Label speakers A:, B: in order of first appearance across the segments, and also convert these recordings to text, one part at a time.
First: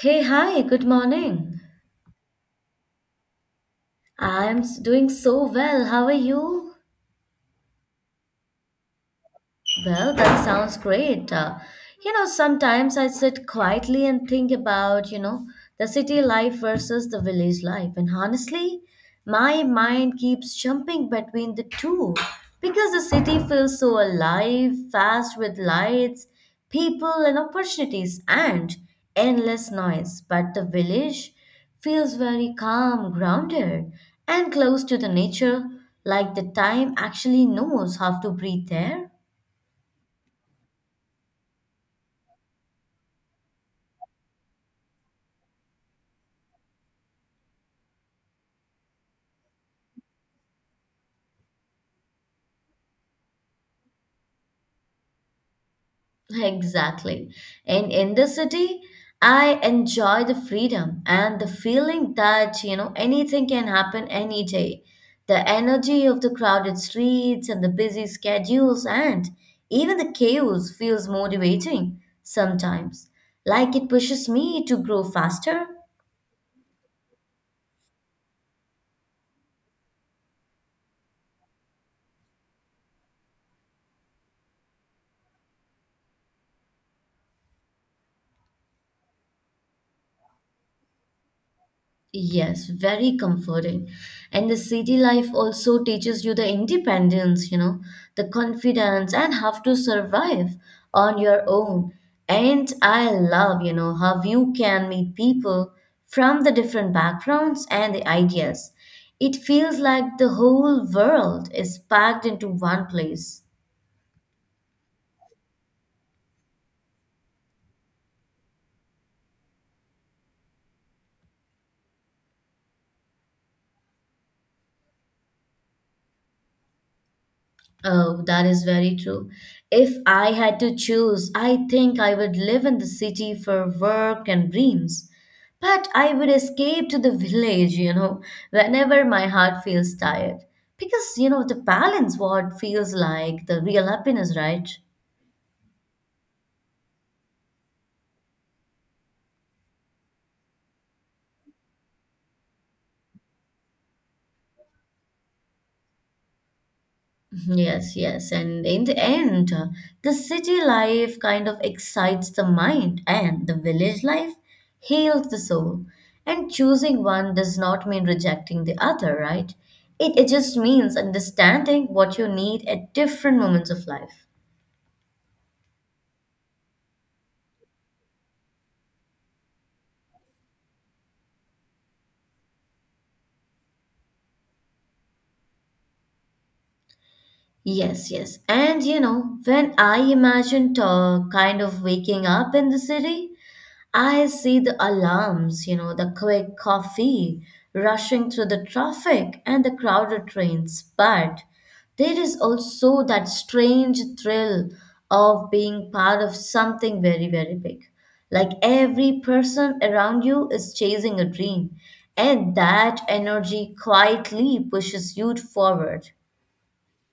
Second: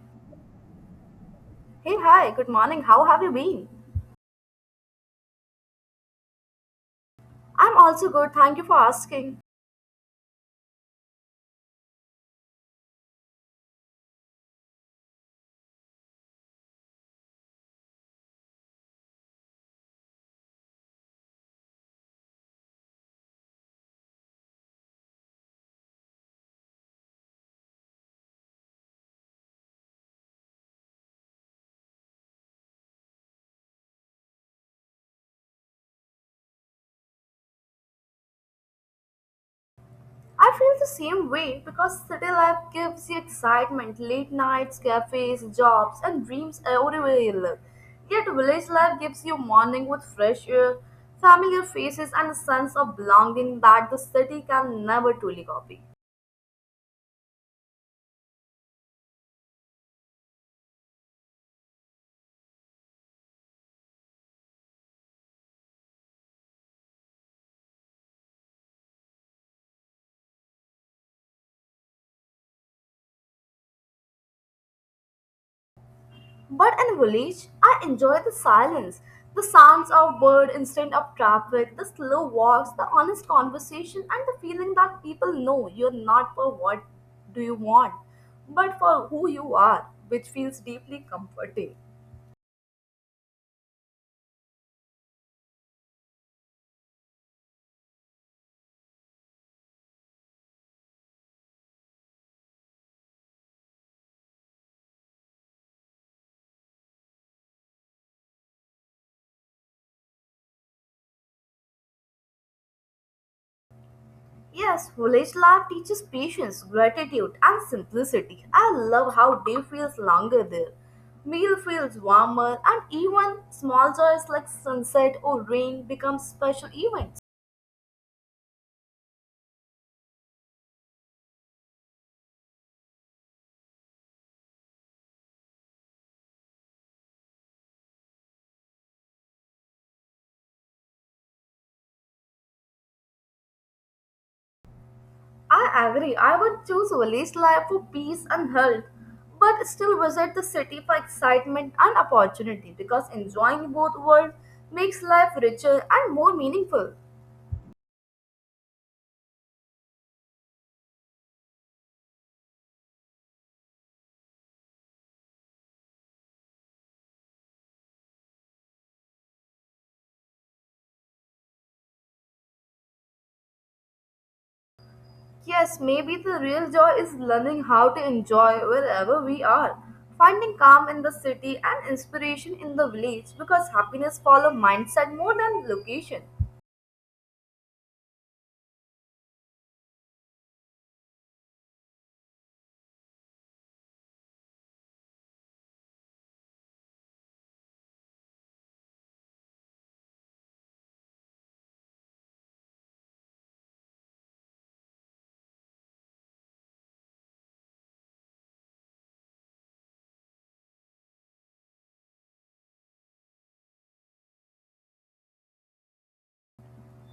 A: Hey, hi, good morning.
B: Hey, hi, good morning. How have you been?
A: I am doing so well. How are you?
B: I'm also good, thank you for asking.
A: Well, that sounds great. Sometimes I sit quietly and think about, the city life versus the village life. And honestly, my mind keeps jumping between the two because the city feels so alive, fast with lights, people, and opportunities, and endless noise. But the village feels very calm, grounded, and close to the nature, like the time actually knows how to breathe there.
B: I feel the same way because city life gives you excitement, late nights, cafes, jobs, and dreams everywhere you live. Yet, village life gives you morning with fresh air, familiar faces, and a sense of belonging that the city can never truly copy.
A: Exactly. And in the city, I enjoy the freedom and the feeling that, you know, anything can happen any day. The energy of the crowded streets and the busy schedules and even the chaos feels motivating sometimes, like it pushes me to grow faster.
B: But in village, I enjoy the silence, the sounds of bird instead of traffic, the slow walks, the honest conversation, and the feeling that people know you're not for what do you want, but for who you are, which feels deeply comforting.
A: Yes, very comforting. And the city life also teaches you the independence, you know, the confidence and how to survive on your own. And I love, you know, how you can meet people from the different backgrounds and the ideas. It feels like the whole world is packed into one place.
B: Yes, village life teaches patience, gratitude, and simplicity. I love how day feels longer there. Meal feels warmer, and even small joys like sunset or rain become special events.
A: Oh, that is very true. If I had to choose, I think I would live in the city for work and dreams. But I would escape to the village, you know, whenever my heart feels tired. Because, you know, the balance what feels like the real happiness, right?
B: I agree. I would choose village life for peace and health, but still visit the city for excitement and opportunity because enjoying both worlds makes life richer and more meaningful.
A: Yes, yes. And in the end, the city life kind of excites the mind, and the village life heals the soul. And choosing one does not mean rejecting the other, right? It just means understanding what you need at different moments of life.
B: Yes, maybe the real joy is learning how to enjoy wherever we are, finding calm in the city and inspiration in the village because happiness follows mindset more than location.
A: Yes, yes. And you know, when I imagined kind of waking up in the city, I see the alarms, you know, the quick coffee rushing through the traffic and the crowded trains. But there is also that strange thrill of being part of something very, very big. Like every person around you is chasing a dream, and that energy quietly pushes you forward.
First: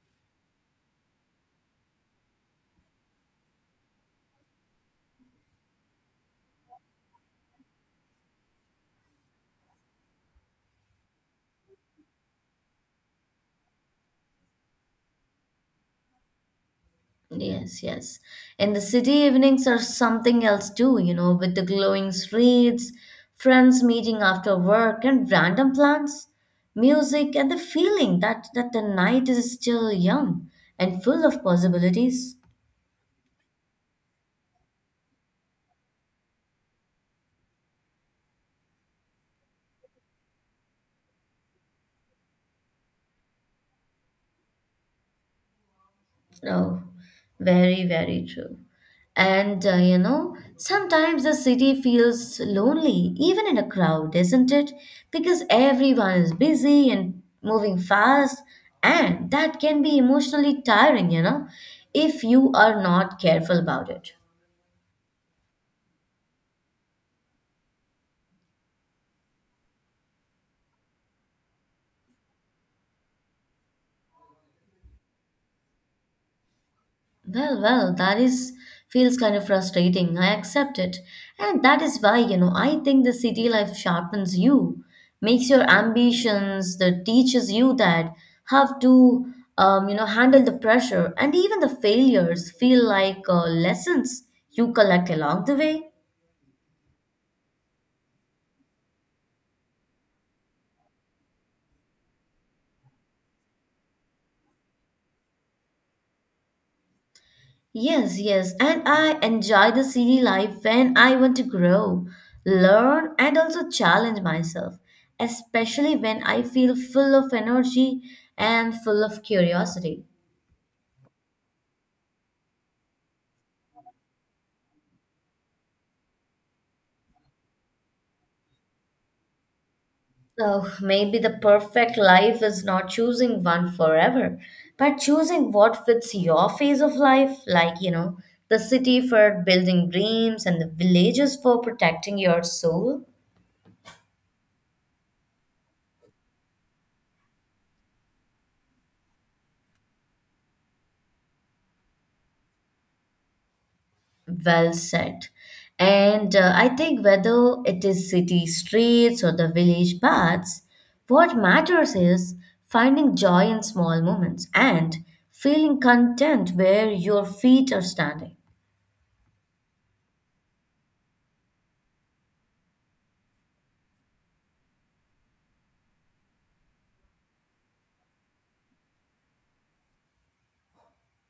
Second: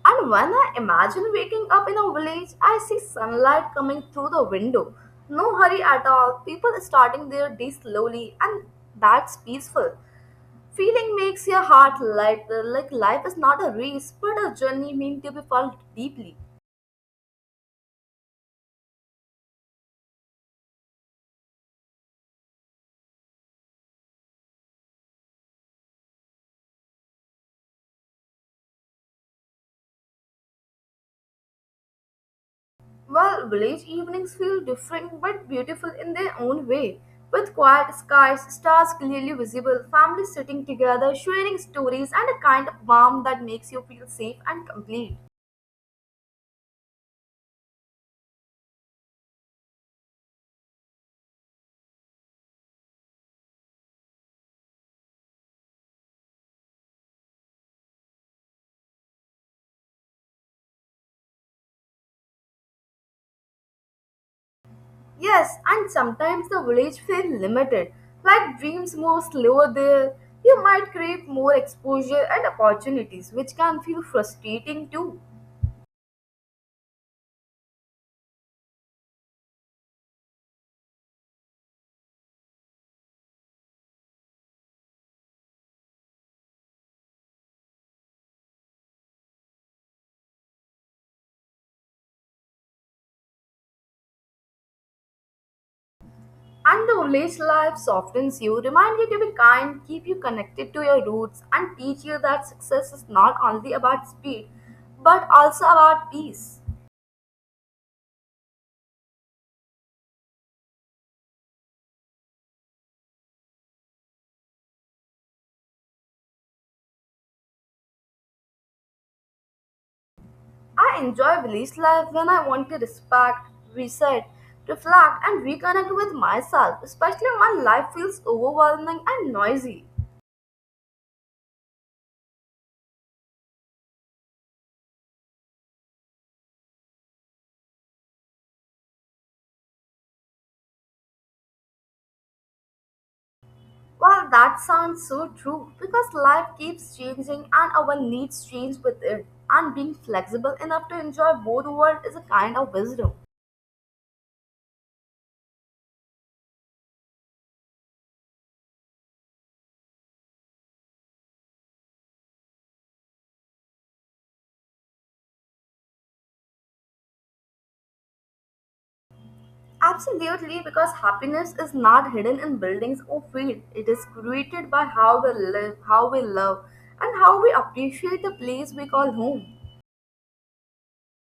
B: And when I imagine waking up in a village, I see sunlight coming through the window. No hurry at all, people starting their day slowly, and that's peaceful. Feeling makes your heart light, like life is not a race, but a journey meant to be felt deeply.
A: Yes, yes. And the city evenings are something else too, you know, with the glowing streets, friends meeting after work, and random plans, music, and the feeling that, the night is still young and full of possibilities.
B: Well, village evenings feel different but beautiful in their own way. With quiet skies, stars clearly visible, families sitting together, sharing stories, and a kind of warmth that makes you feel safe and complete.
A: Oh, very, very true. And you know, sometimes the city feels lonely, even in a crowd, isn't it? Because everyone is busy and moving fast, and that can be emotionally tiring, you know, if you are not careful about it.
B: Yes, and sometimes the village feels limited. Like dreams move slower there. You might crave more exposure and opportunities, which can feel frustrating too.
A: Well, that is feels kind of frustrating. I accept it. And that is why, you know, I think the city life sharpens you, makes your ambitions, that teaches you that how to you know, handle the pressure and even the failures feel like lessons you collect along the way.
B: And the village life softens you, remind you to be kind, keep you connected to your roots, and teach you that success is not only about speed, but also about peace.
A: Yes, yes, and I enjoy the city life when I want to grow, learn, and also challenge myself, especially when I feel full of energy and full of curiosity.
B: I enjoy village life when I want to respect, reset, reflect, and reconnect with myself, especially when life feels overwhelming and noisy.
A: Oh, maybe the perfect life is not choosing one forever, but choosing what fits your phase of life, like, you know, the city for building dreams and the villages for protecting your soul.
B: Well, that sounds so true because life keeps changing and our needs change with it. And being flexible enough to enjoy both worlds is a kind of wisdom.
A: Well said. And I think whether it is city streets or the village paths, what matters is finding joy in small moments and feeling content where your feet are standing.
B: Absolutely, because happiness is not hidden in buildings or field. It is created by how we live, how we love, and how we appreciate the place we call home.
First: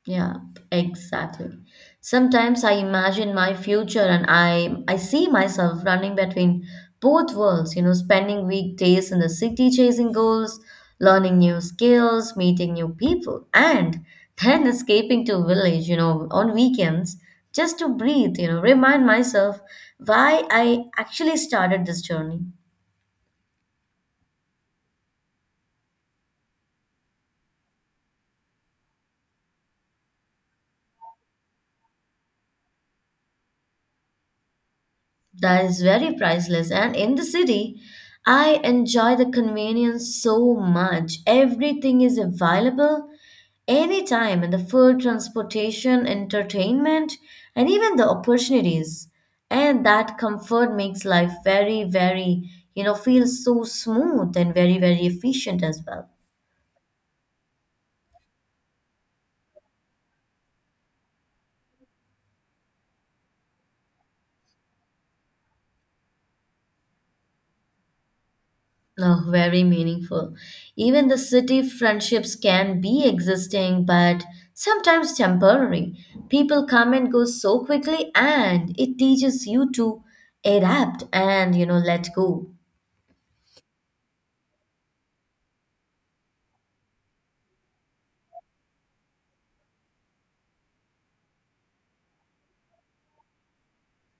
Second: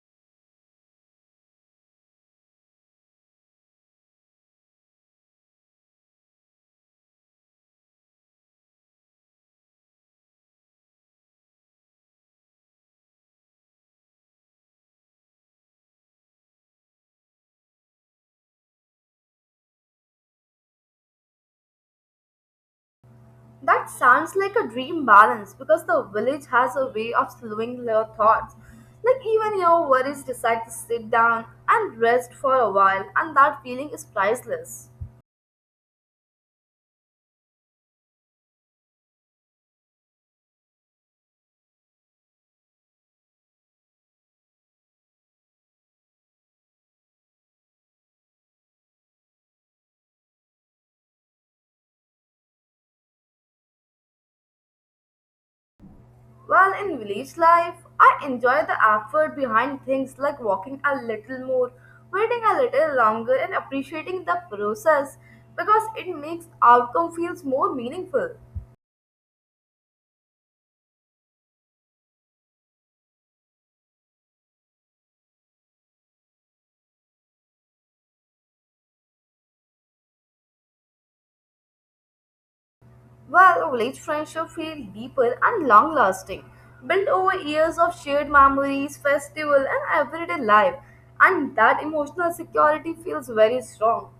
A: Yeah, exactly. Sometimes I imagine my future and I see myself running between both worlds, you know, spending weekdays in the city chasing goals, learning new skills, meeting new people, and then escaping to village, you know, on weekends just to breathe, you know, remind myself why I actually started this journey.
B: That sounds like a dream balance because the village has a way of slowing your thoughts. Like even your worries decide to sit down and rest for a while, and that feeling is priceless.
A: That is very priceless. And in the city, I enjoy the convenience so much. Everything is available anytime, and the food, transportation, entertainment, and even the opportunities. And that comfort makes life very, very, you know, feel so smooth and very, very efficient as well.
B: While in village life, I enjoy the effort behind things like walking a little more, waiting a little longer, and appreciating the process because it makes outcome feels more meaningful.
A: Oh, very meaningful. Even the city friendships can be existing, but sometimes temporary. People come and go so quickly, and it teaches you to adapt and you know let go.
B: Well, village friendships feel deeper and long lasting, built over years of shared memories, festival, and everyday life. And that emotional security feels very strong.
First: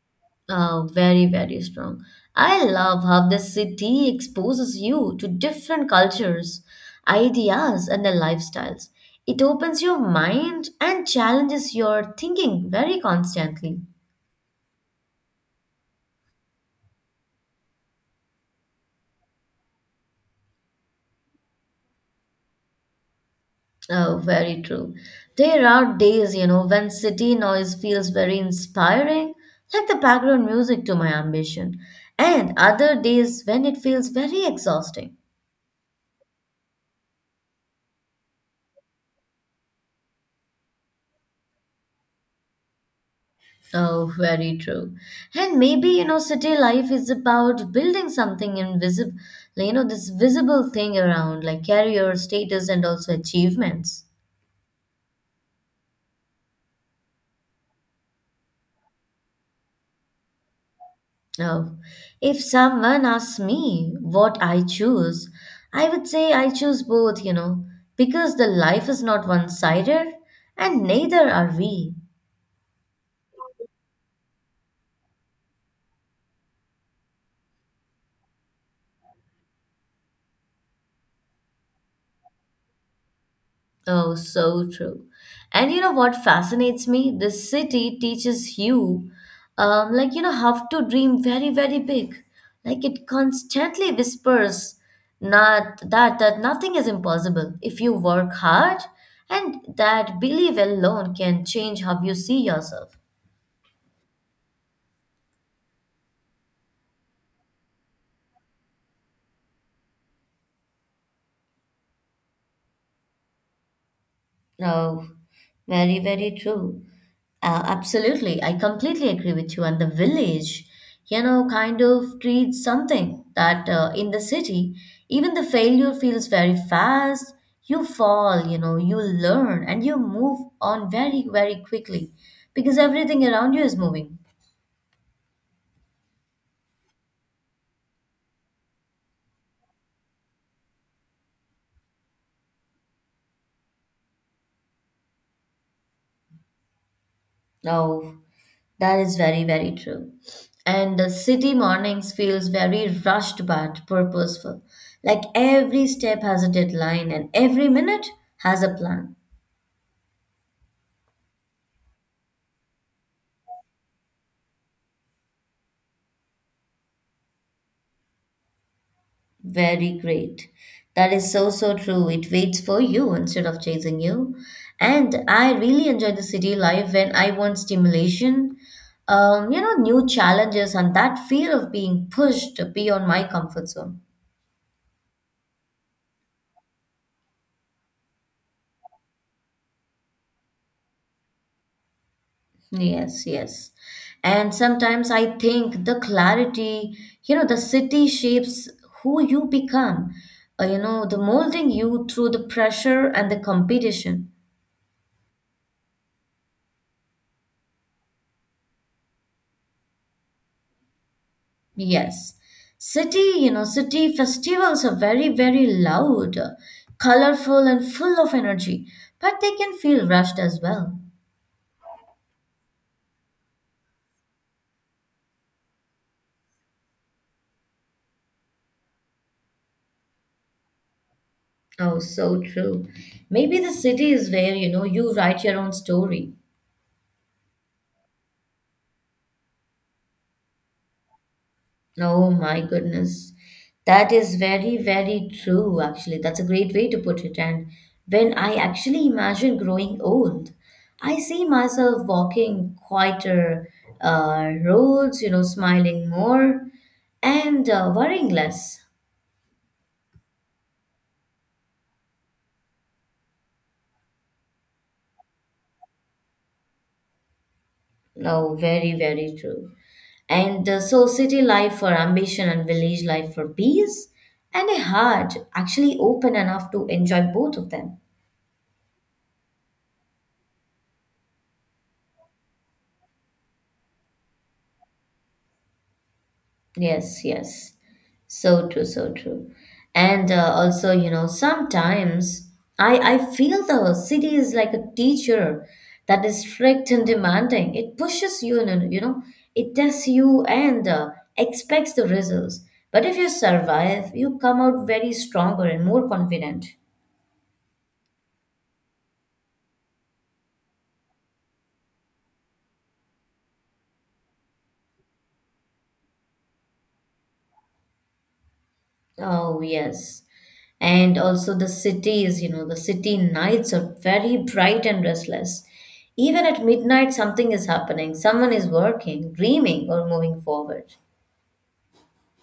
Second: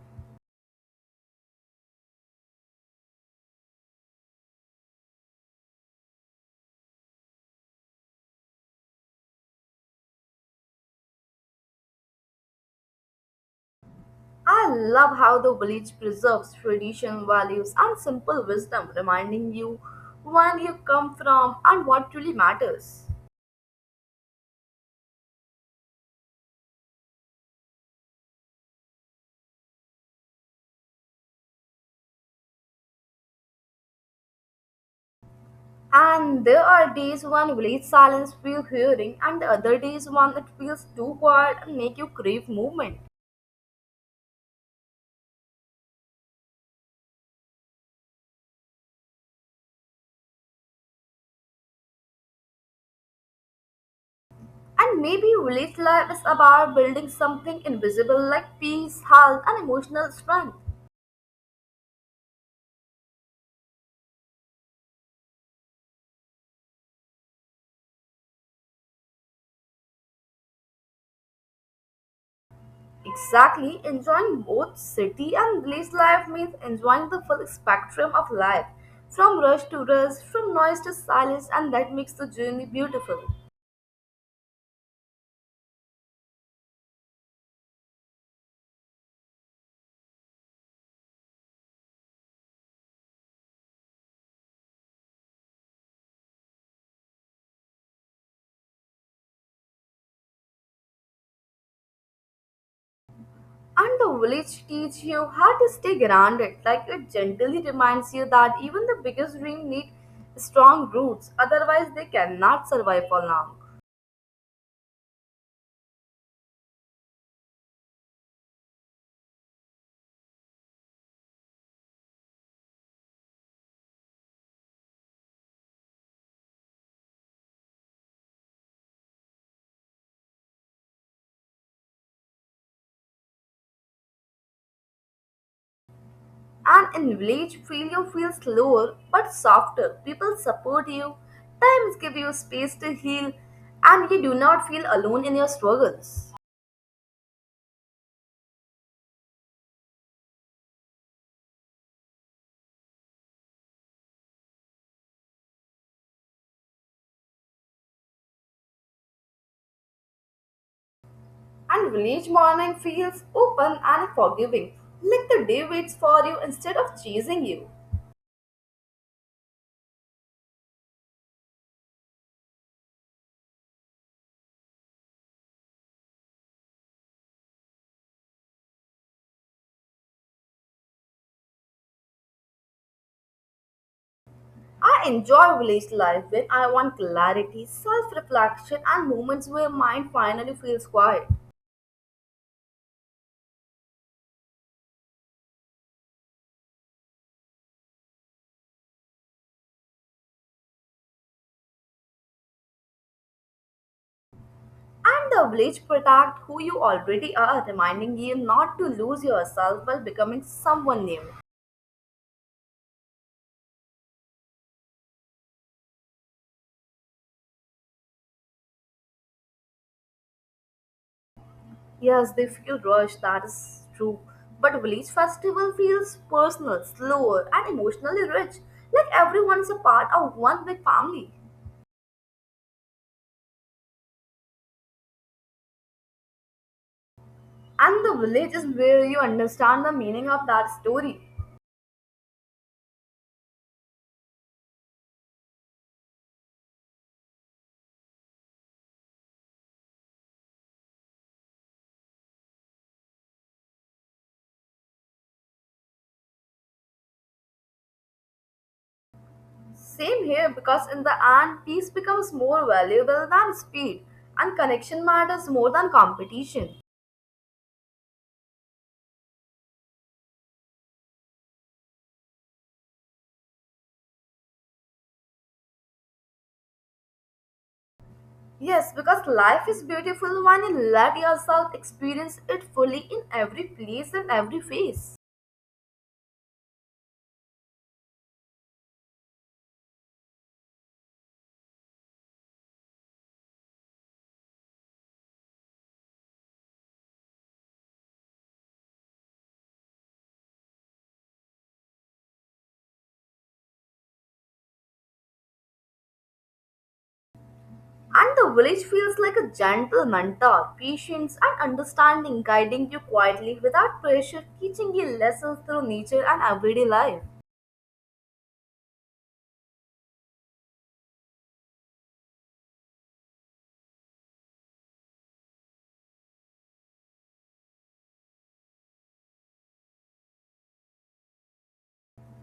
A: Oh, very, very strong. I love how the city exposes you to different cultures, ideas, and their lifestyles. It opens your mind and challenges your thinking very constantly.
B: I love how the village preserves tradition, values, and simple wisdom, reminding you where you come from and what truly matters.
A: Oh, very true. There are days, you know, when city noise feels very inspiring, like the background music to my ambition, and other days when it feels very exhausting.
B: And there are days when village silence feels hearing, and the other days when it feels too quiet and make you crave movement.
A: Oh, very true. And maybe, you know, city life is about building something invisible, you know, this visible thing around, like career, status, and also achievements.
B: And maybe village life is about building something invisible like peace, health, and emotional strength.
A: Oh, if someone asks me what I choose, I would say I choose both, you know, because the life is not one sided and neither are we.
B: Exactly, enjoying both city and village life means enjoying the full spectrum of life, from rush to rest, from noise to silence, and that makes the journey beautiful.
A: Oh, so true. And you know what fascinates me? The city teaches you, like, you know, how to dream very, very big. Like it constantly whispers not that nothing is impossible if you work hard and that belief alone can change how you see yourself.
B: And the village teach you how to stay grounded, like it gently reminds you that even the biggest dream need strong roots, otherwise they cannot survive for long.
A: Oh, very, very true. Absolutely. I completely agree with you. And the village, you know, kind of treats something that in the city, even the failure feels very fast. You fall, you know, you learn and you move on very, very quickly because everything around you is moving.
B: And in village, failure feels slower but softer. People support you, times give you space to heal, and you do not feel alone in your struggles.
A: Oh, that is very, very true. And the city mornings feels very rushed but purposeful. Like every step has a deadline and every minute has a plan.
B: And village morning feels open and forgiving, like the day waits for you instead of chasing you.
A: Very great. That is so, so true. It waits for you instead of chasing you. And I really enjoy the city life when I want stimulation, you know, new challenges and that feel of being pushed beyond my comfort zone.
B: I enjoy village life when I want clarity, self reflection, and moments where mind finally feels quiet.
A: Yes, yes. And sometimes I think the clarity, you know, the city shapes who you become, you know, the molding you through the pressure and the competition.
B: And the village protect who you already are, reminding you not to lose yourself while becoming someone new.
A: Yes. City, you know, city festivals are very, very loud, colorful, and full of energy, but they can feel rushed as well.
B: Yes, they feel rushed, that is true. But village festival feels personal, slower, and emotionally rich. Like everyone's a part of one big family.
A: Oh, so true. Maybe the city is where, you know, you write your own story.
B: And the village is where you understand the meaning of that story.
A: Oh my goodness. That is very, very true, actually. That's a great way to put it. And when I actually imagine growing old, I see myself walking quieter roads, you know, smiling more and worrying less.
B: Same here, because in the end, peace becomes more valuable than speed, and connection matters more than competition.
A: No, very, very true. And so, city life for ambition and village life for peace, and a heart actually open enough to enjoy both of them.
B: Yes, because life is beautiful when you let yourself experience it fully in every place and every phase.
A: Yes, yes. So true, so true. And also, you know, sometimes I feel the city is like a teacher that is strict and demanding. It pushes you, and you know, it tests you and expects the results. But if you survive, you come out very stronger and more confident.
B: And the village feels like a gentle mentor, patience and understanding guiding you quietly without pressure, teaching you lessons through nature and everyday life.
A: Oh, yes. And also the cities, you know, the city nights are very bright and restless. Even at midnight, something is happening. Someone is working, dreaming, or moving forward.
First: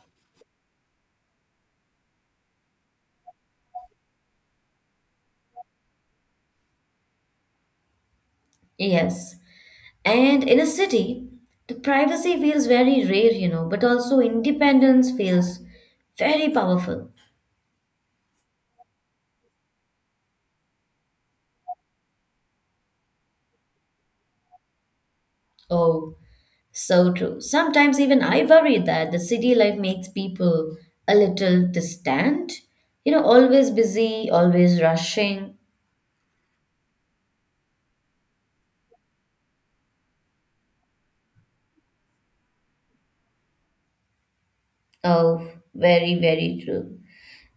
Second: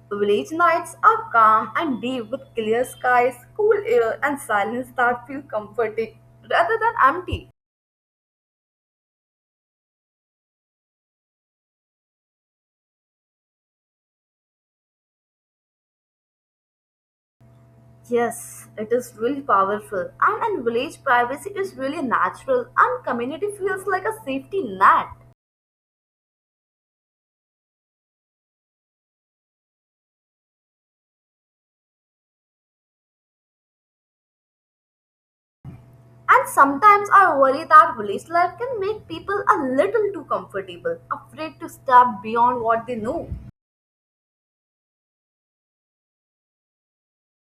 B: Village nights are calm and deep with clear skies, cool air, and silence that feel comforting rather than empty.
A: Yes. And in a city, the privacy feels very rare, you know, but also independence feels very powerful.
B: Yes, it is really powerful, and in village privacy is really natural, and community feels like a safety net.
A: Oh, so true. Sometimes even I worry that the city life makes people a little distant, you know, always busy, always rushing.
B: And sometimes I worry that village life can make people a little too comfortable, afraid to step beyond what they know.
A: Oh, very, very true.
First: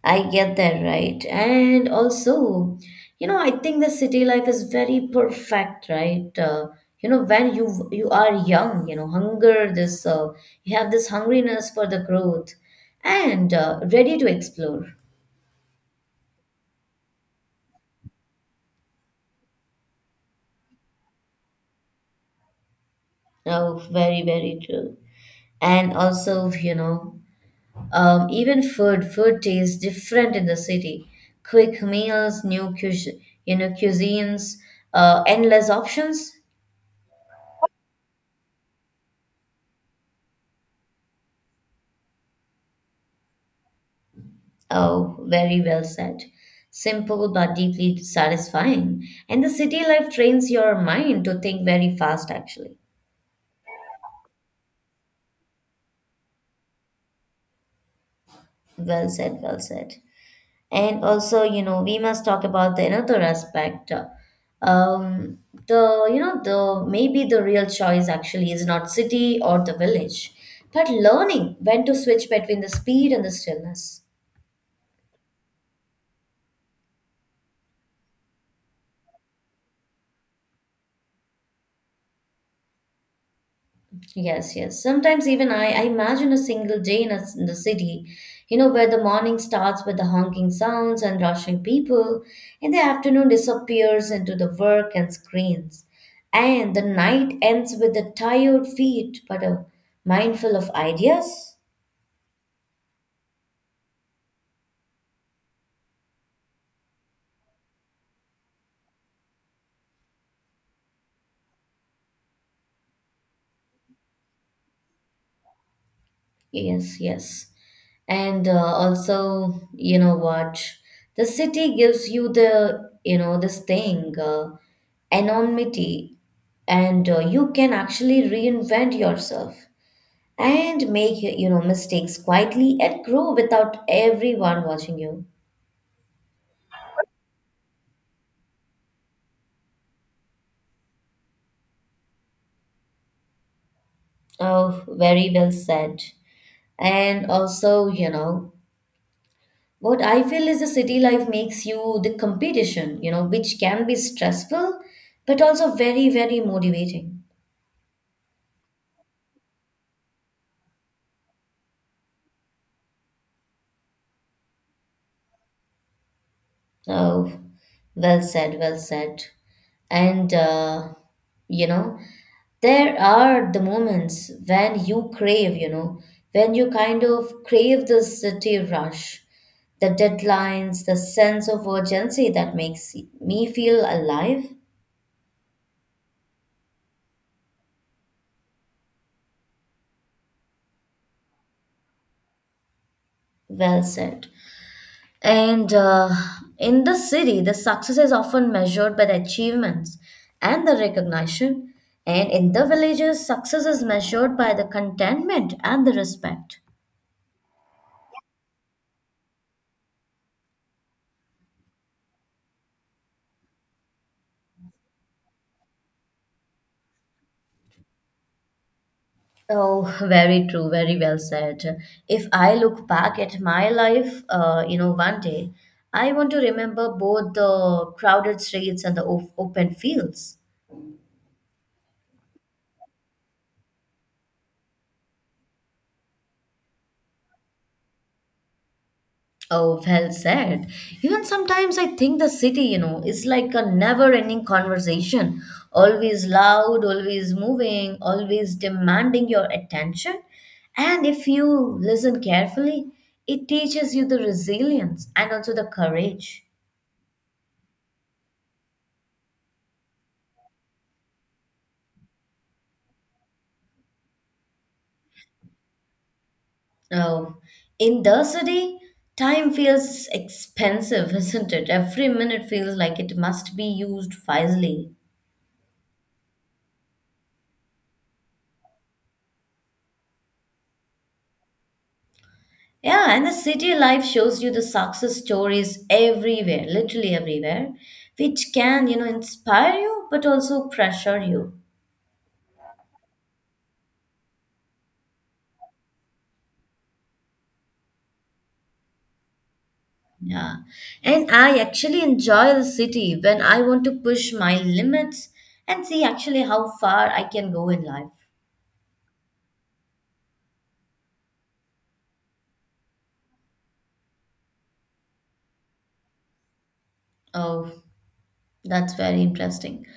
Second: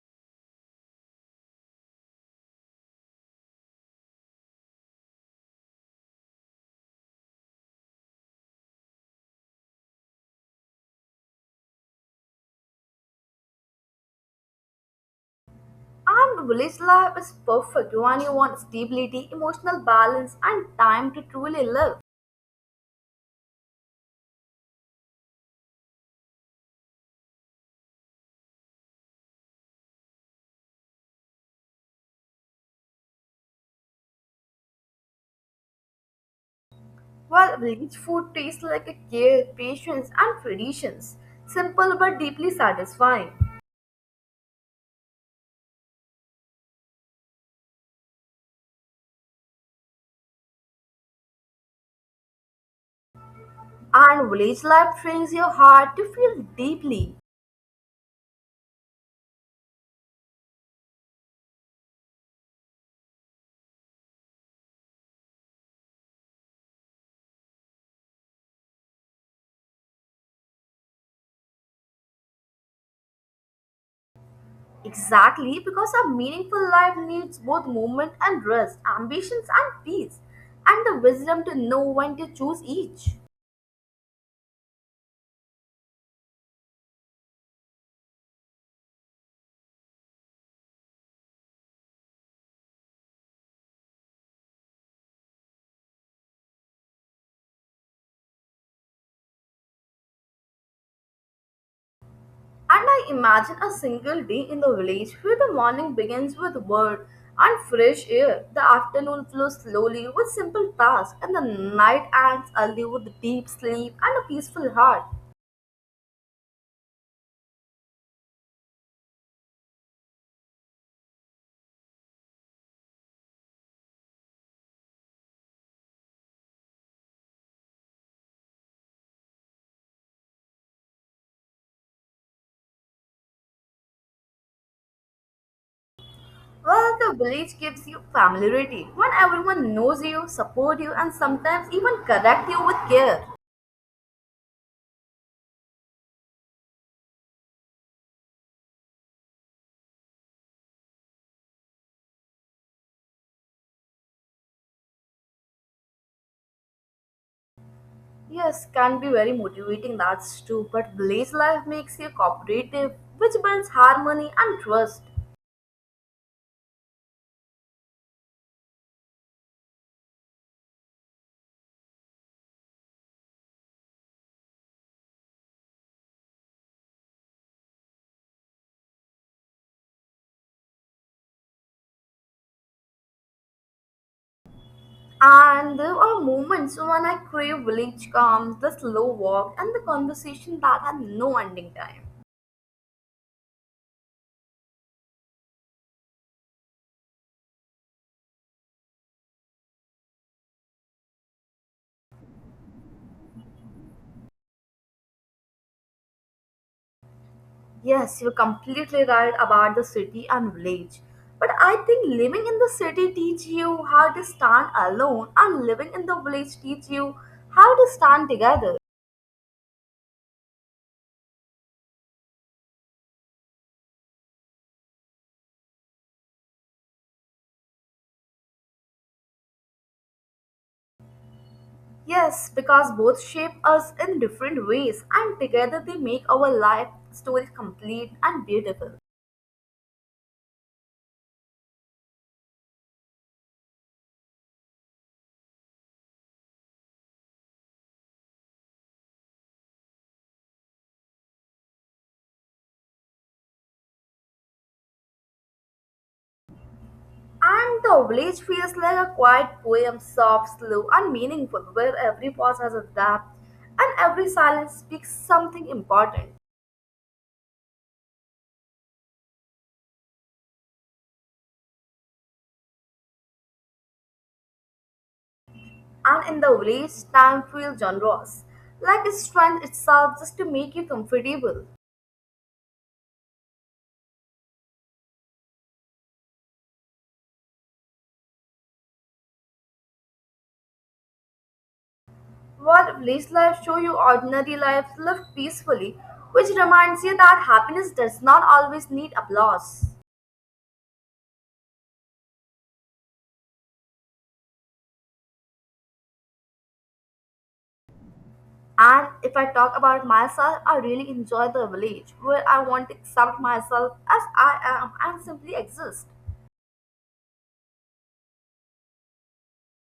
A: I get that right. And also, you know, I think the city life is very perfect, right? You know, when you are young, you know, hunger this you have this hungriness for the growth and ready to explore.
B: And village life is perfect when you want stability, emotional balance, and time to truly live.
A: Oh, very, very true. And also, you know, even food, food tastes different in the city. Quick meals, you know, cuisines, endless options.
B: While village food tastes like a care, patience, and traditions, simple but deeply satisfying.
A: Oh, very well said. Simple but deeply satisfying. And the city life trains your mind to think very fast, actually.
B: And village life trains your heart to feel deeply.
A: Well said, well said. And also, you know, we must talk about the another aspect. Um, the you know the maybe the real choice actually is not city or the village, but learning when to switch between the speed and the stillness.
B: Exactly, because a meaningful life needs both movement and rest, ambitions and peace, and the wisdom to know when to choose each.
A: Yes, yes. Sometimes even I imagine a single day in, in the city, you know, where the morning starts with the honking sounds and rushing people, and the afternoon disappears into the work and screens, and the night ends with the tired feet but a mindful of ideas.
B: And I imagine a single day in the village where the morning begins with word and fresh air, the afternoon flows slowly with simple tasks, and the night ends early with deep sleep and a peaceful heart.
A: Yes, yes. And also you know what the city gives you the you know this thing anonymity and you can actually reinvent yourself and make you know mistakes quietly and grow without everyone watching you.
B: Well, the village gives you familiarity when everyone knows you, support you, and sometimes even correct you with care.
A: Oh, very well said. And also you know what I feel is the city life makes you the competition, you know, which can be stressful but also very, very motivating.
B: Yes, can be very motivating, that's true. But village life makes you cooperative, which builds harmony and trust.
A: Oh, well said, well said. And, uh, you know, there are the moments when you crave, when you kind of crave the city rush, the deadlines, the sense of urgency that makes me feel alive.
B: And there are moments when I crave village calm, the slow walk, and the conversation that had no ending time.
A: Well said. And in the city, the success is often measured by the achievements and the recognition. And in the villages, success is measured by the contentment and the respect.
B: Yes, you're completely right about the city and village. But I think living in the city teach you how to stand alone, and living in the village teach you how to stand together.
A: Oh, very true, very well said. If I look back at my life, one day, I want to remember both the crowded streets and the open fields.
B: Yes, because both shape us in different ways, and together they make our life story complete and beautiful.
A: Oh, well said. Even sometimes I think the city, is like a never ending conversation, always loud, always moving, always demanding your attention. And if you listen carefully, it teaches you the resilience and also the courage.
B: And the village feels like a quiet poem, soft, slow, and meaningful, where every pause has a depth and every silence speaks something important.
A: Oh, in the city, time feels expensive, isn't it? Every minute feels like it must be used wisely.
B: And in the village, time feels generous, like its strength itself just to make you comfortable.
A: Yeah, and the city life shows you the success stories everywhere, literally everywhere, which can, inspire you but also pressure you.
B: While village life show you ordinary life lived peacefully, which reminds you that happiness does not always need applause.
A: Yeah. And I actually enjoy the city when I want to push my limits and see actually how far I can go in life.
B: And if I talk about myself, I really enjoy the village where I want to accept myself as I am and simply exist.
A: Oh. That's very interesting.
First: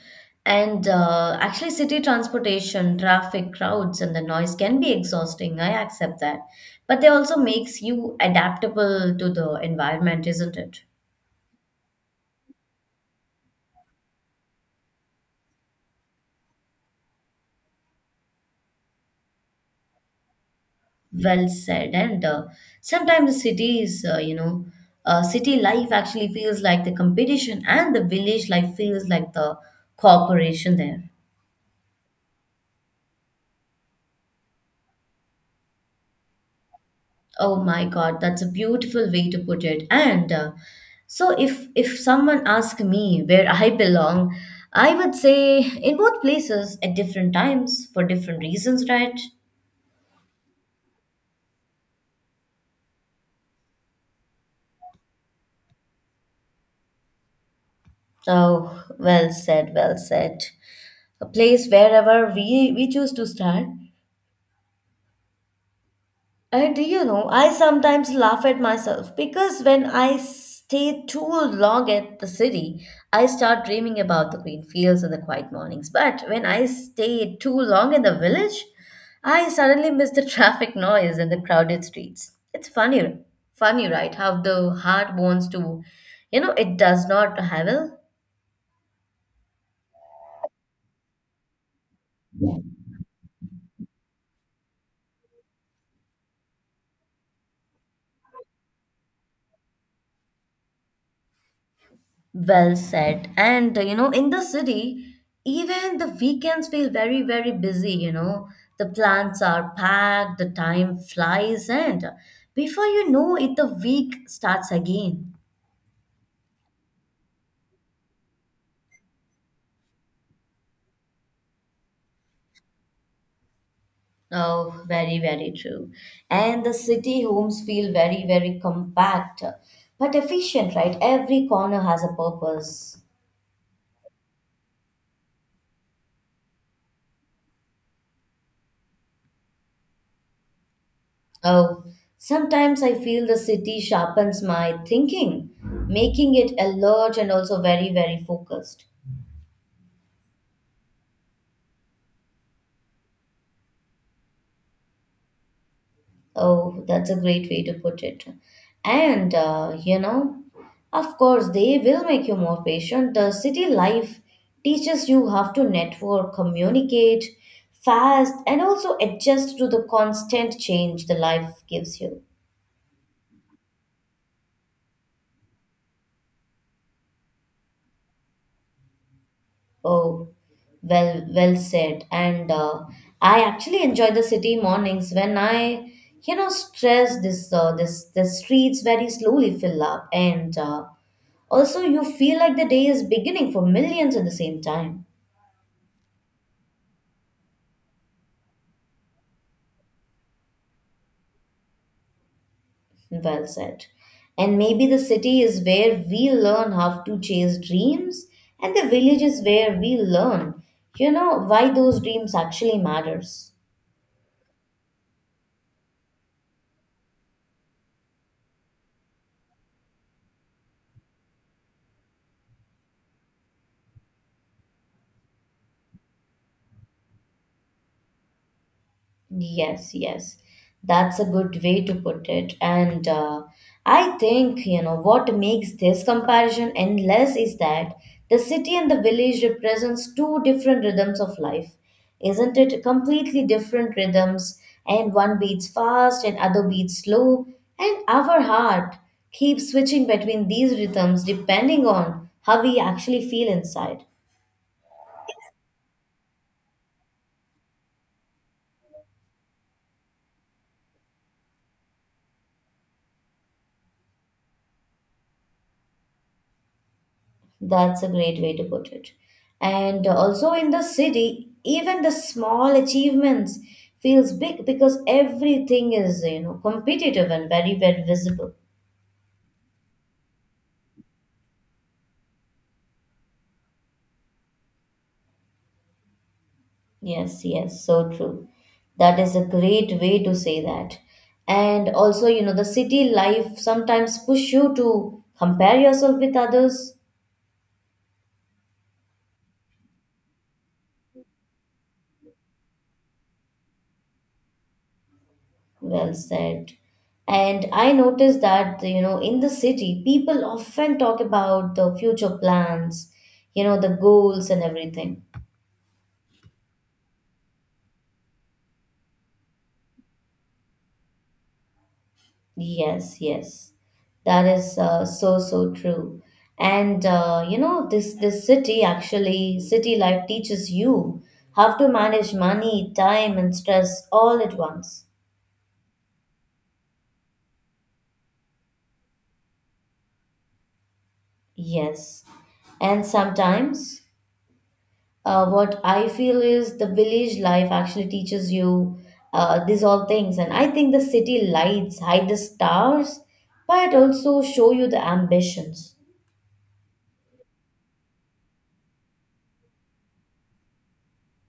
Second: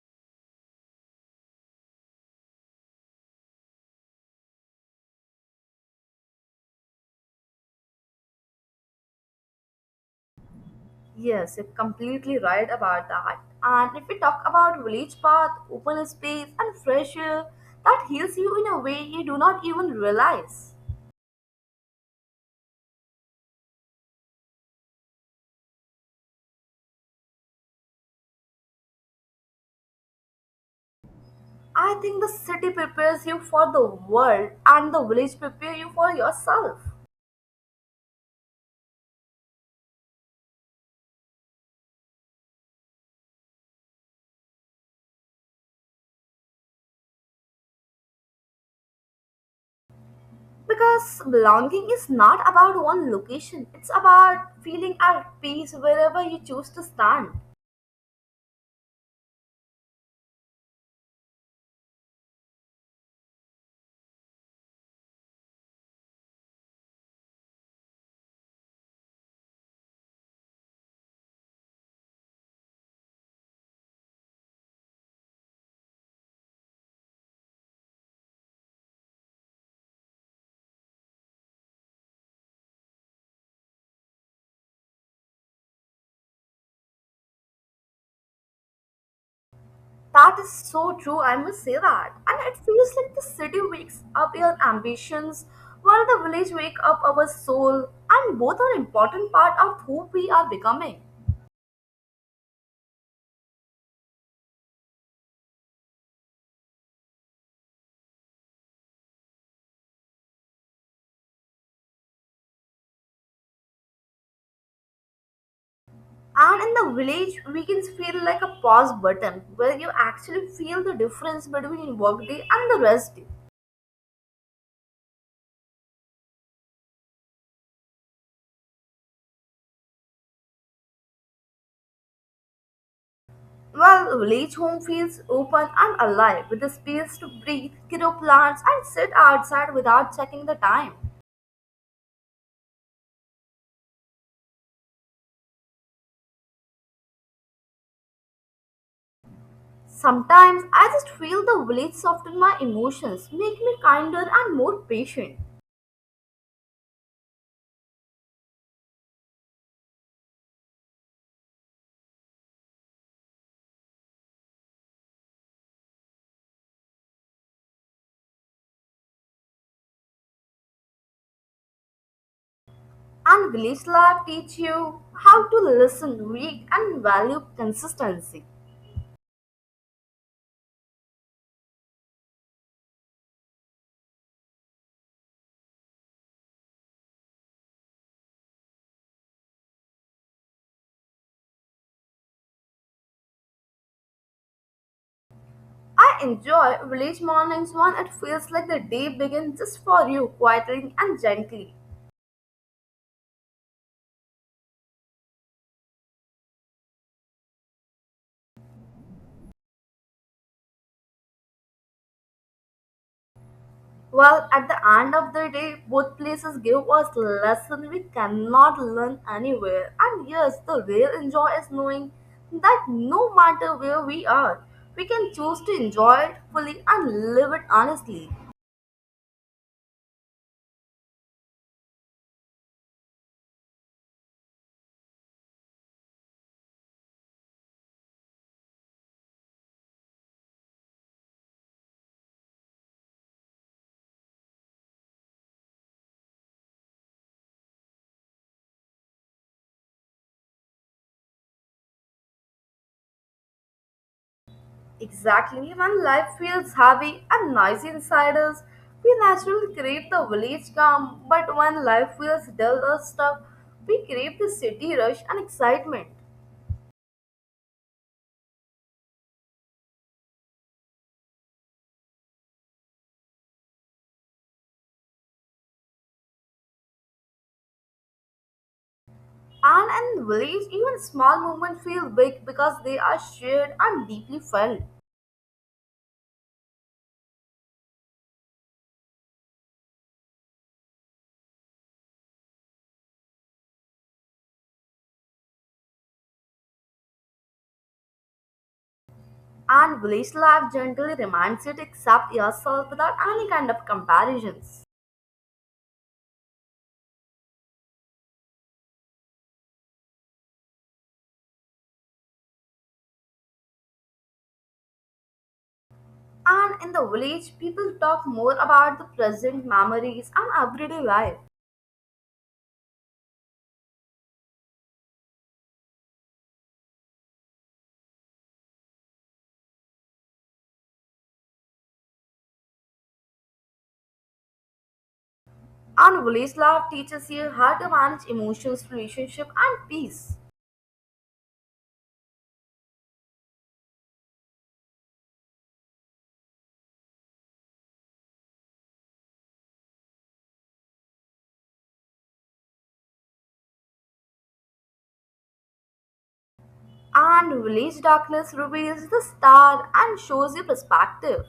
A: And actually, city transportation, traffic, crowds, and the noise can be exhausting. I accept that. But they also makes you adaptable to the environment, isn't it?
B: Yes, you're completely right about that. And if we talk about village path, open space, and fresh air, that heals you in a way you do not even realize.
A: Well said. And sometimes the cities, city life actually feels like the competition, and the village life feels like the cooperation there.
B: I think the city prepares you for the world and the village prepare you for yourself.
A: Oh my God, that's a beautiful way to put it. And so, if someone asked me where I belong, I would say in both places at different times for different reasons, right?
B: Because belonging is not about one location, it's about feeling at peace wherever you choose to stand.
A: So, well said, well said. A place wherever we choose to start. And you know, I sometimes laugh at myself because when I stay too long at the city, I start dreaming about the green fields and the quiet mornings. But when I stay too long in the village, I suddenly miss the traffic noise and the crowded streets. It's funny, funny, right? How the heart wants to, it does not have travel.
B: That is so true, I must say that. And it feels like the city wakes up your ambitions, while the village wake up our soul, and both are important part of who we are becoming.
A: Well said. And in the city, even the weekends feel very, very busy, you know. The plants are packed, the time flies, and before you know it, the week starts again.
B: And in the village, weekends feel like a pause button, where you actually feel the difference between workday and the rest day.
A: Oh, very, very true. And the city homes feel very, very compact, but efficient, right? Every corner has a purpose.
B: Well, village home feels open and alive, with the space to breathe, grow plants, and sit outside without checking the time.
A: Oh, sometimes I feel the city sharpens my thinking, making it alert and also very, very focused.
B: Sometimes I just feel the village soften my emotions, make me kinder and more patient.
A: Oh, that's a great way to put it. And, of course, they will make you more patient. The city life teaches you how to network, communicate fast, and also adjust to the constant change the life gives you.
B: And village life teach you how to listen, read, and value consistency.
A: Oh, well, well said. And I actually enjoy the city mornings when I, stress this, this, the streets very slowly fill up, and also you feel like the day is beginning for millions at the same time.
B: I enjoy village mornings when it feels like the day begins just for you, quietly and gently.
A: Well said. And maybe the city is where we learn how to chase dreams, and the village is where we learn, why those dreams actually matters.
B: Well, at the end of the day, both places give us lesson we cannot learn anywhere. And yes, the real enjoy is knowing that no matter where we are, we can choose to enjoy it fully and live it honestly.
A: Yes, yes. That's a good way to put it. And I think, what makes this comparison endless is that the city and the village represents two different rhythms of life. Isn't it? Completely different rhythms, and one beats fast and other beats slow, and our heart keeps switching between these rhythms depending on how we actually feel inside.
B: Exactly, when life feels heavy and noisy inside us, we naturally crave the village calm. But when life feels dull or stuck, we crave the city rush and excitement.
A: That's a great way to put it. And also in the city, even the small achievements feels big because everything is, competitive and very, very visible.
B: And in the village, even small movements feel big because they are shared and deeply felt.
A: Yes, yes, so true. That is a great way to say that. And also, the city life sometimes push you to compare yourself with others.
B: And village life generally reminds you to accept yourself without any kind of comparisons.
A: Well said. And I noticed that, in the city, people often talk about the future plans, the goals and everything.
B: And in the village, people talk more about the present memories and everyday life.
A: Yes, yes. That is so, so true. And this city actually, city life teaches you how to manage money, time, and stress all at once.
B: And village life teaches you how to manage emotions, relationship, and peace.
A: Yes. And sometimes what I feel is the village life actually teaches you these all things. And I think the city lights hide the stars, but also show you the ambitions.
B: And village darkness reveals the star and shows you perspective.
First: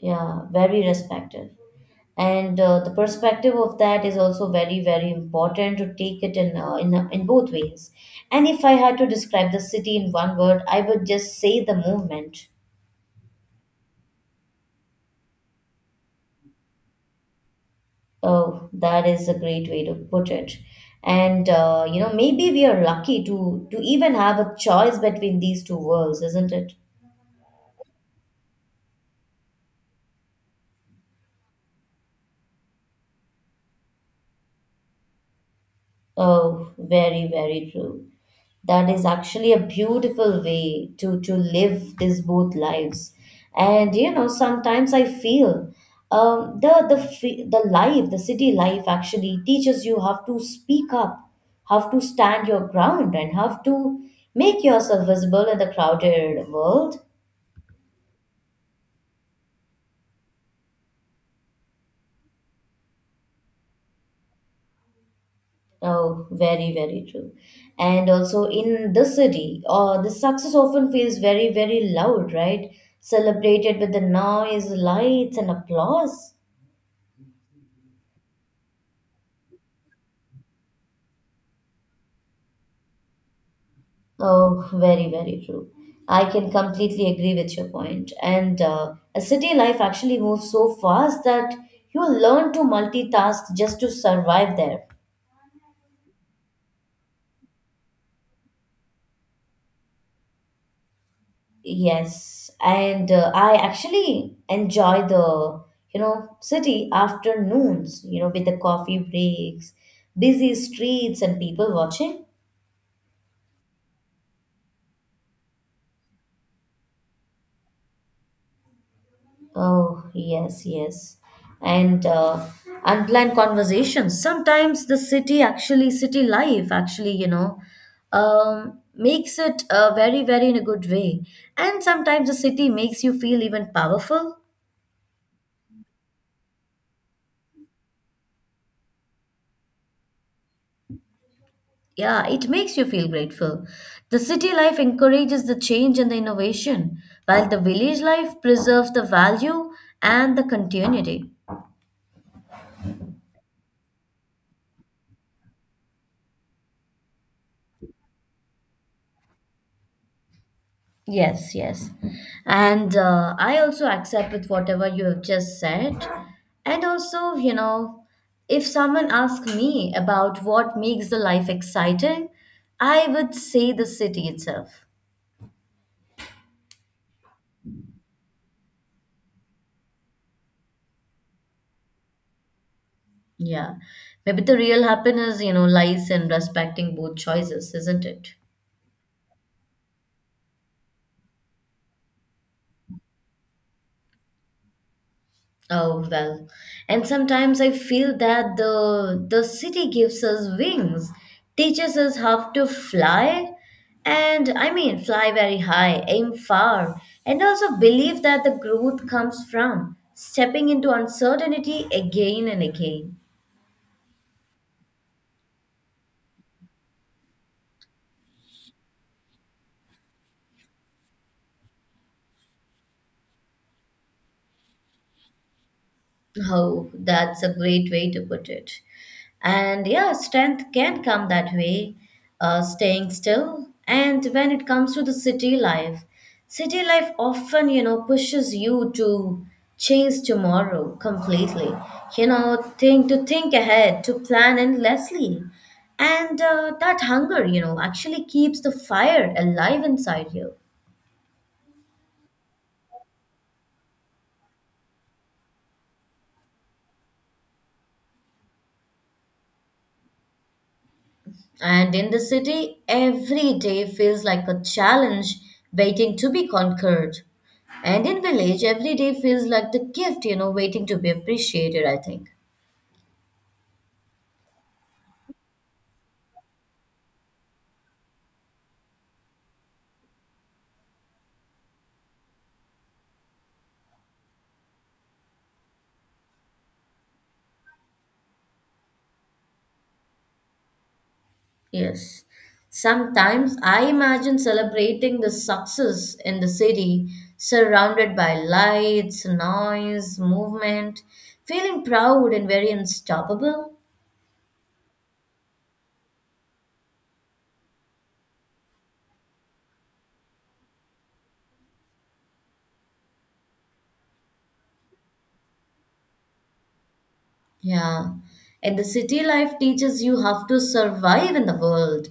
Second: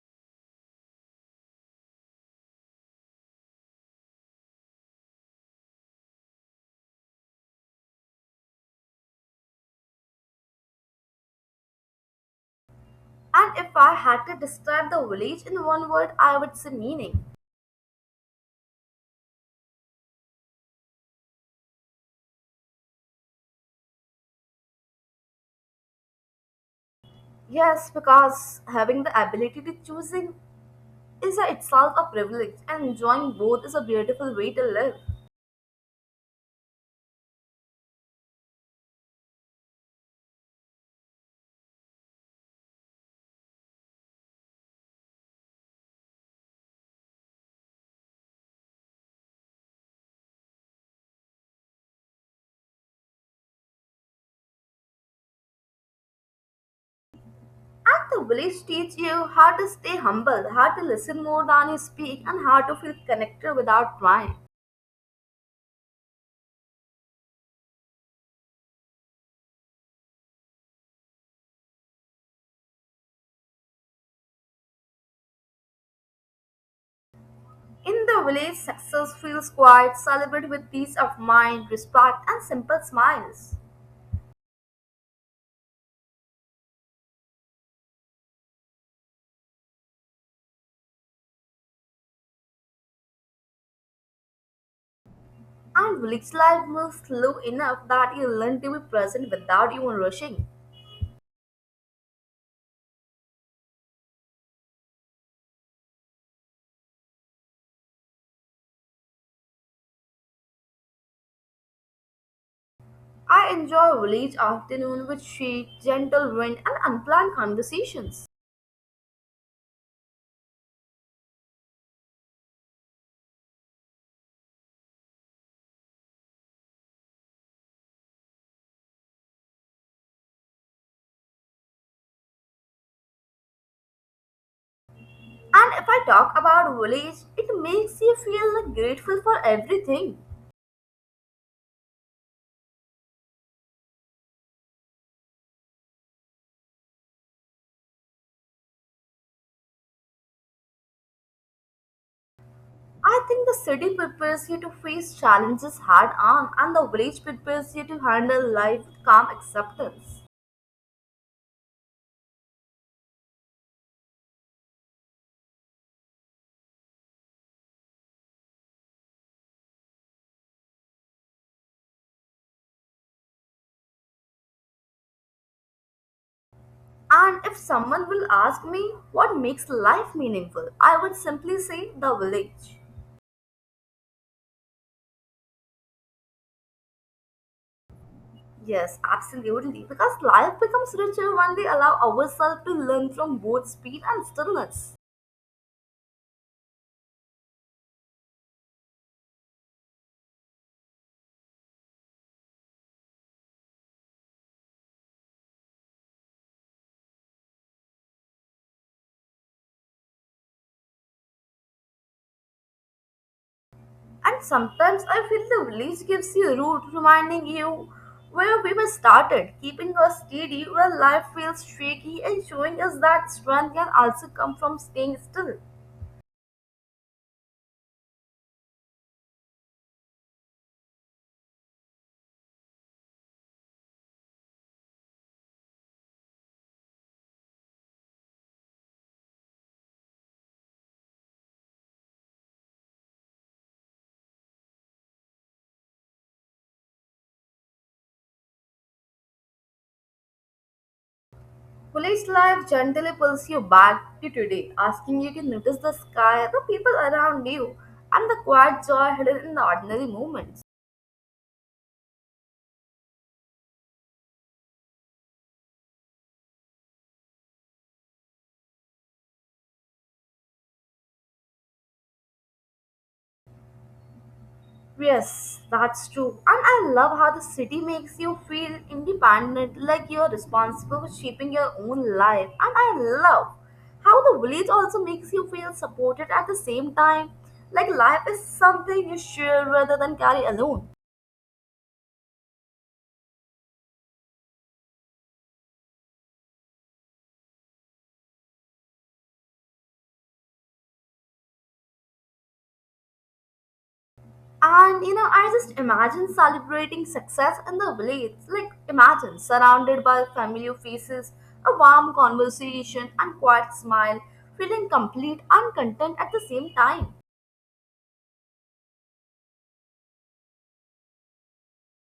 A: Yeah, very respective. And the perspective of that is also very, very important to take it in both ways. And if I had to describe the city in one word, I would just say the movement.
B: And if I had to describe the village in one word, I would say meaning.
A: Oh, that is a great way to put it. And maybe we are lucky to even have a choice between these two worlds, isn't it?
B: Yes, because having the ability to choosing is a, itself a privilege, and enjoying both is a beautiful way to live.
A: Oh, very, very true. That is actually a beautiful way to live these both lives. And you know, sometimes I feel the the life, the city life, actually teaches you how to speak up, how to stand your ground, and how to make yourself visible in the crowded world.
B: And the village teach you how to stay humble, how to listen more than you speak, and how to feel connected without trying.
A: Oh, very, very true. And also in the city, the success often feels very, very loud, right? Celebrated with the noise, lights, and applause.
B: In the village, success feels quiet, celebrated with peace of mind, respect, and simple smiles.
A: Oh, very, very true. I can completely agree with your point. And a city life actually moves so fast that you learn to multitask just to survive there.
B: And village life moves slow enough that you learn to be present without even rushing.
A: Yes, and I actually enjoy the, city afternoons, with the coffee breaks, busy streets and people watching.
B: I enjoy village afternoon with shade, gentle wind, and unplanned conversations.
A: Oh, yes, yes. And unplanned conversations. Sometimes the city actually, city life actually, makes it very, very in a good way. And sometimes the city makes you feel even powerful.
B: And if I talk about village, it makes you feel like grateful for everything.
A: Yeah, it makes you feel grateful. The city life encourages the change and the innovation, while the village life preserves the value and the continuity.
B: I think the city prepares you to face challenges head on, and the village prepares you to handle life with calm acceptance.
A: Yes, yes. And I also accept with whatever you have just said. And also, if someone asks me about what makes the life exciting, I would say the city itself.
B: And if someone will ask me what makes life meaningful, I would simply say the village.
A: Yeah. Maybe the real happiness, lies in respecting both choices, isn't it?
B: Yes, absolutely. Because life becomes richer when we allow ourselves to learn from both speed and stillness.
A: Oh well, and sometimes I feel that the city gives us wings, teaches us how to fly, and I mean fly very high, aim far, and also believe that the growth comes from stepping into uncertainty again and again.
B: And sometimes I feel the village gives you a route, reminding you where we were started, keeping us steady where life feels shaky and showing us that strength can also come from staying still.
A: Oh, that's a great way to put it. And yeah, strength can come that way, staying still. And when it comes to the city life often, pushes you to change tomorrow completely. You know, think to think ahead, to plan endlessly. And that hunger, actually keeps the fire alive inside you.
B: Village life gently pulls you back to today, asking you to notice the sky, the people around you, and the quiet joy hidden in the ordinary moments.
A: And in the city, every day feels like a challenge waiting to be conquered. And in village, every day feels like the gift, waiting to be appreciated, I think.
B: Yes, that's true. And I love how the city makes you feel independent, like you're responsible for shaping your own life. And I love how the village also makes you feel supported at the same time, like life is something you share rather than carry alone.
A: Yes. Sometimes I imagine celebrating the success in the city, surrounded by lights, noise, movement, feeling proud and very unstoppable.
B: And you know, I just imagine celebrating success in the village. Like, imagine surrounded by familiar faces, a warm conversation, and quiet smile, feeling complete and content at the same time.
A: Yeah. And the city life teaches you how to survive in the world.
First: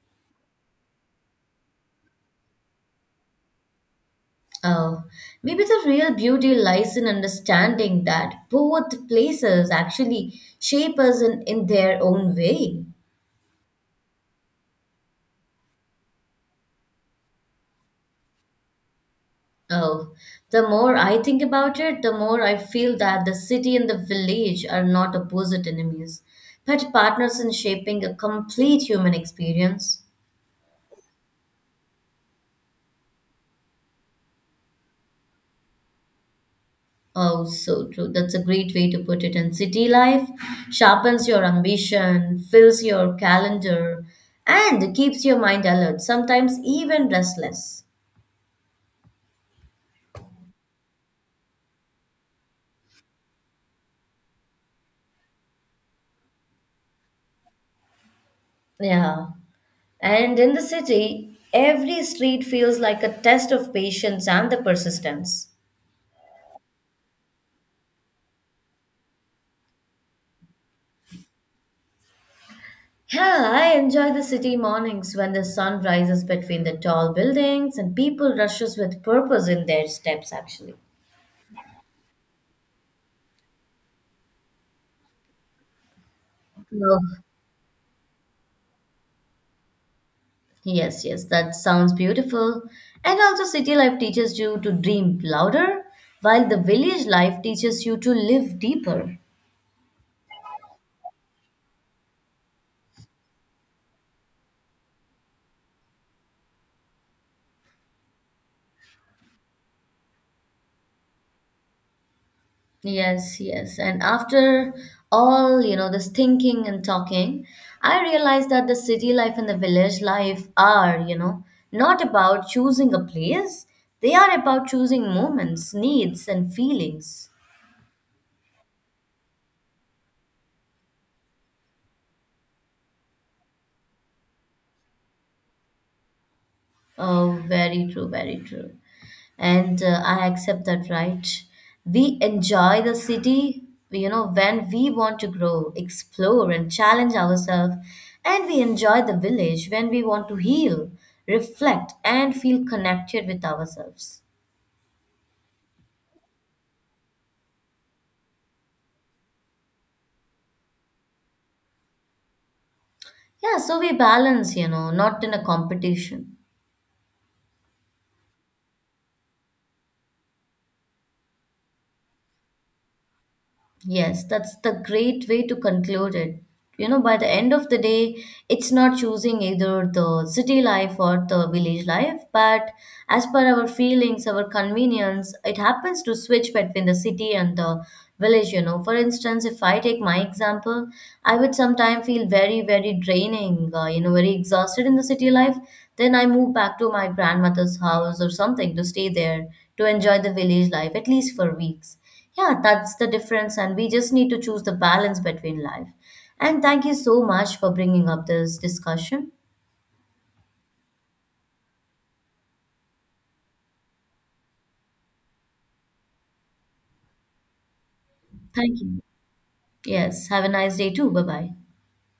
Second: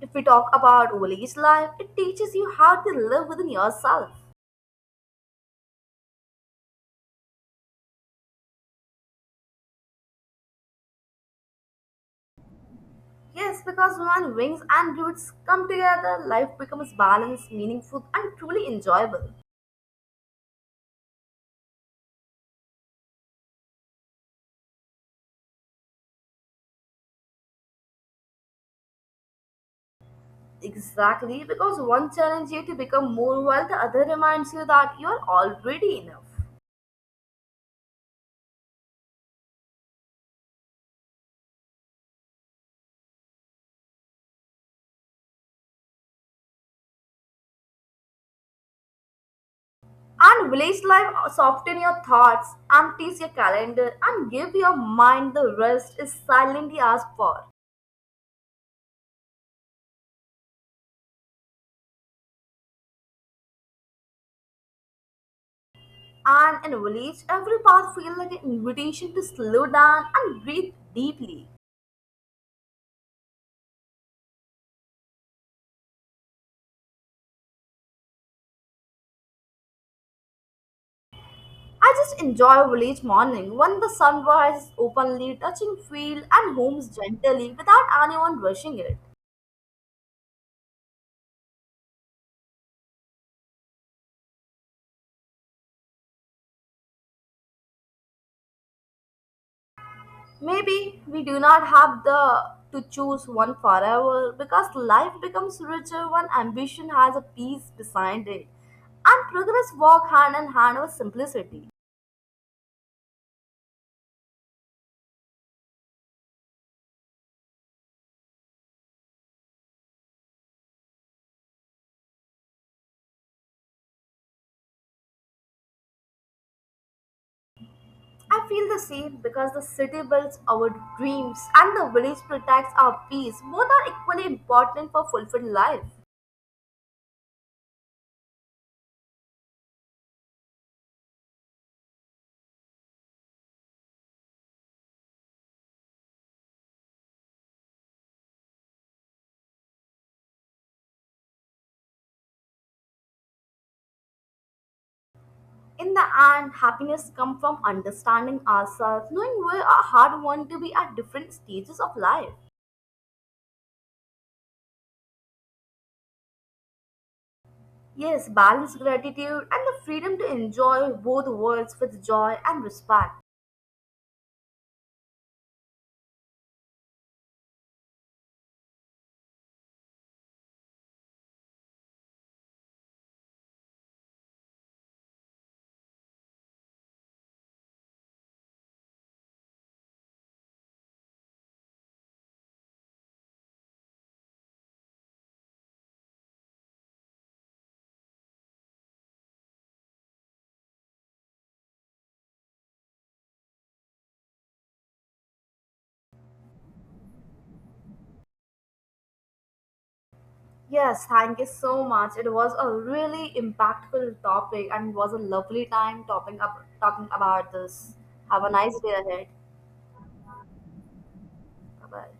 B: If we talk about village life, it teaches you how to live within yourself.
A: Oh, maybe the real beauty lies in understanding that both places actually shape us in their own way.
B: Yes, because when wings and roots come together, life becomes balanced, meaningful, and truly enjoyable.
A: Oh, the more I think about it, the more I feel that the city and the village are not opposite enemies, but partners in shaping a complete human experience.
B: Exactly, because one challenges you to become more while the other reminds you that you are already enough.
A: Oh, so true. That's a great way to put it. And city life sharpens your ambition, fills your calendar, and keeps your mind alert, sometimes even restless.
B: And village life soften your thoughts, empties your calendar, and give your mind the rest it silently asked for.
A: Yeah. And in the city, every street feels like a test of patience and the persistence.
B: And in village, every path feels like an invitation to slow down and breathe deeply.
A: Yeah, I enjoy the city mornings when the sun rises between the tall buildings and people rushes with purpose in their steps actually.
B: I just enjoy a village morning when the sun rises openly, touching field and homes
A: No.
B: gently without anyone rushing it.
A: Yes, yes, that sounds beautiful. And also, city life teaches you to dream louder, while the village life teaches you to live deeper.
B: Maybe we do not have the to choose one forever because life becomes richer when ambition has a peace beside it and progress walk hand in hand with simplicity.
A: Yes, yes. And after all, this thinking and talking, I realized that the city life and the village life are, not about choosing a place, they are about choosing moments, needs, and feelings.
B: I feel the same because the city builds our dreams and the village protects our peace. Both are equally important for fulfilled life.
A: Oh, very true, very true. And I accept that, right? We enjoy the city, when we want to grow, explore, and challenge ourselves. And we enjoy the village when we want to heal, reflect, and feel connected with ourselves.
B: In the end, happiness comes from understanding ourselves, knowing we are hard won to be at different stages of life.
A: Yeah, so we balance, not in a competition.
B: Yes, balanced gratitude and the freedom to enjoy both worlds with joy and respect.
A: Yes, that's the great way to conclude it. You know, by the end of the day, it's not choosing either the city life or the village life, but as per our feelings, our convenience, it happens to switch between the city and the village, you know. For instance, if I take my example, I would sometimes feel very, very draining, very exhausted in the city life. Then I move back to my grandmother's house or something to stay there to enjoy the village life, at least for weeks. Yeah, that's the difference, and we just need to choose the balance between life. And thank you so much for bringing up this discussion.
B: Yes, thank you so much. It was a really impactful topic and it was a lovely time topping up, talking about this. Have a nice
A: Thank
B: day
A: you.
B: ahead.
A: Yes, have a nice day too. Bye bye.
B: Bye bye.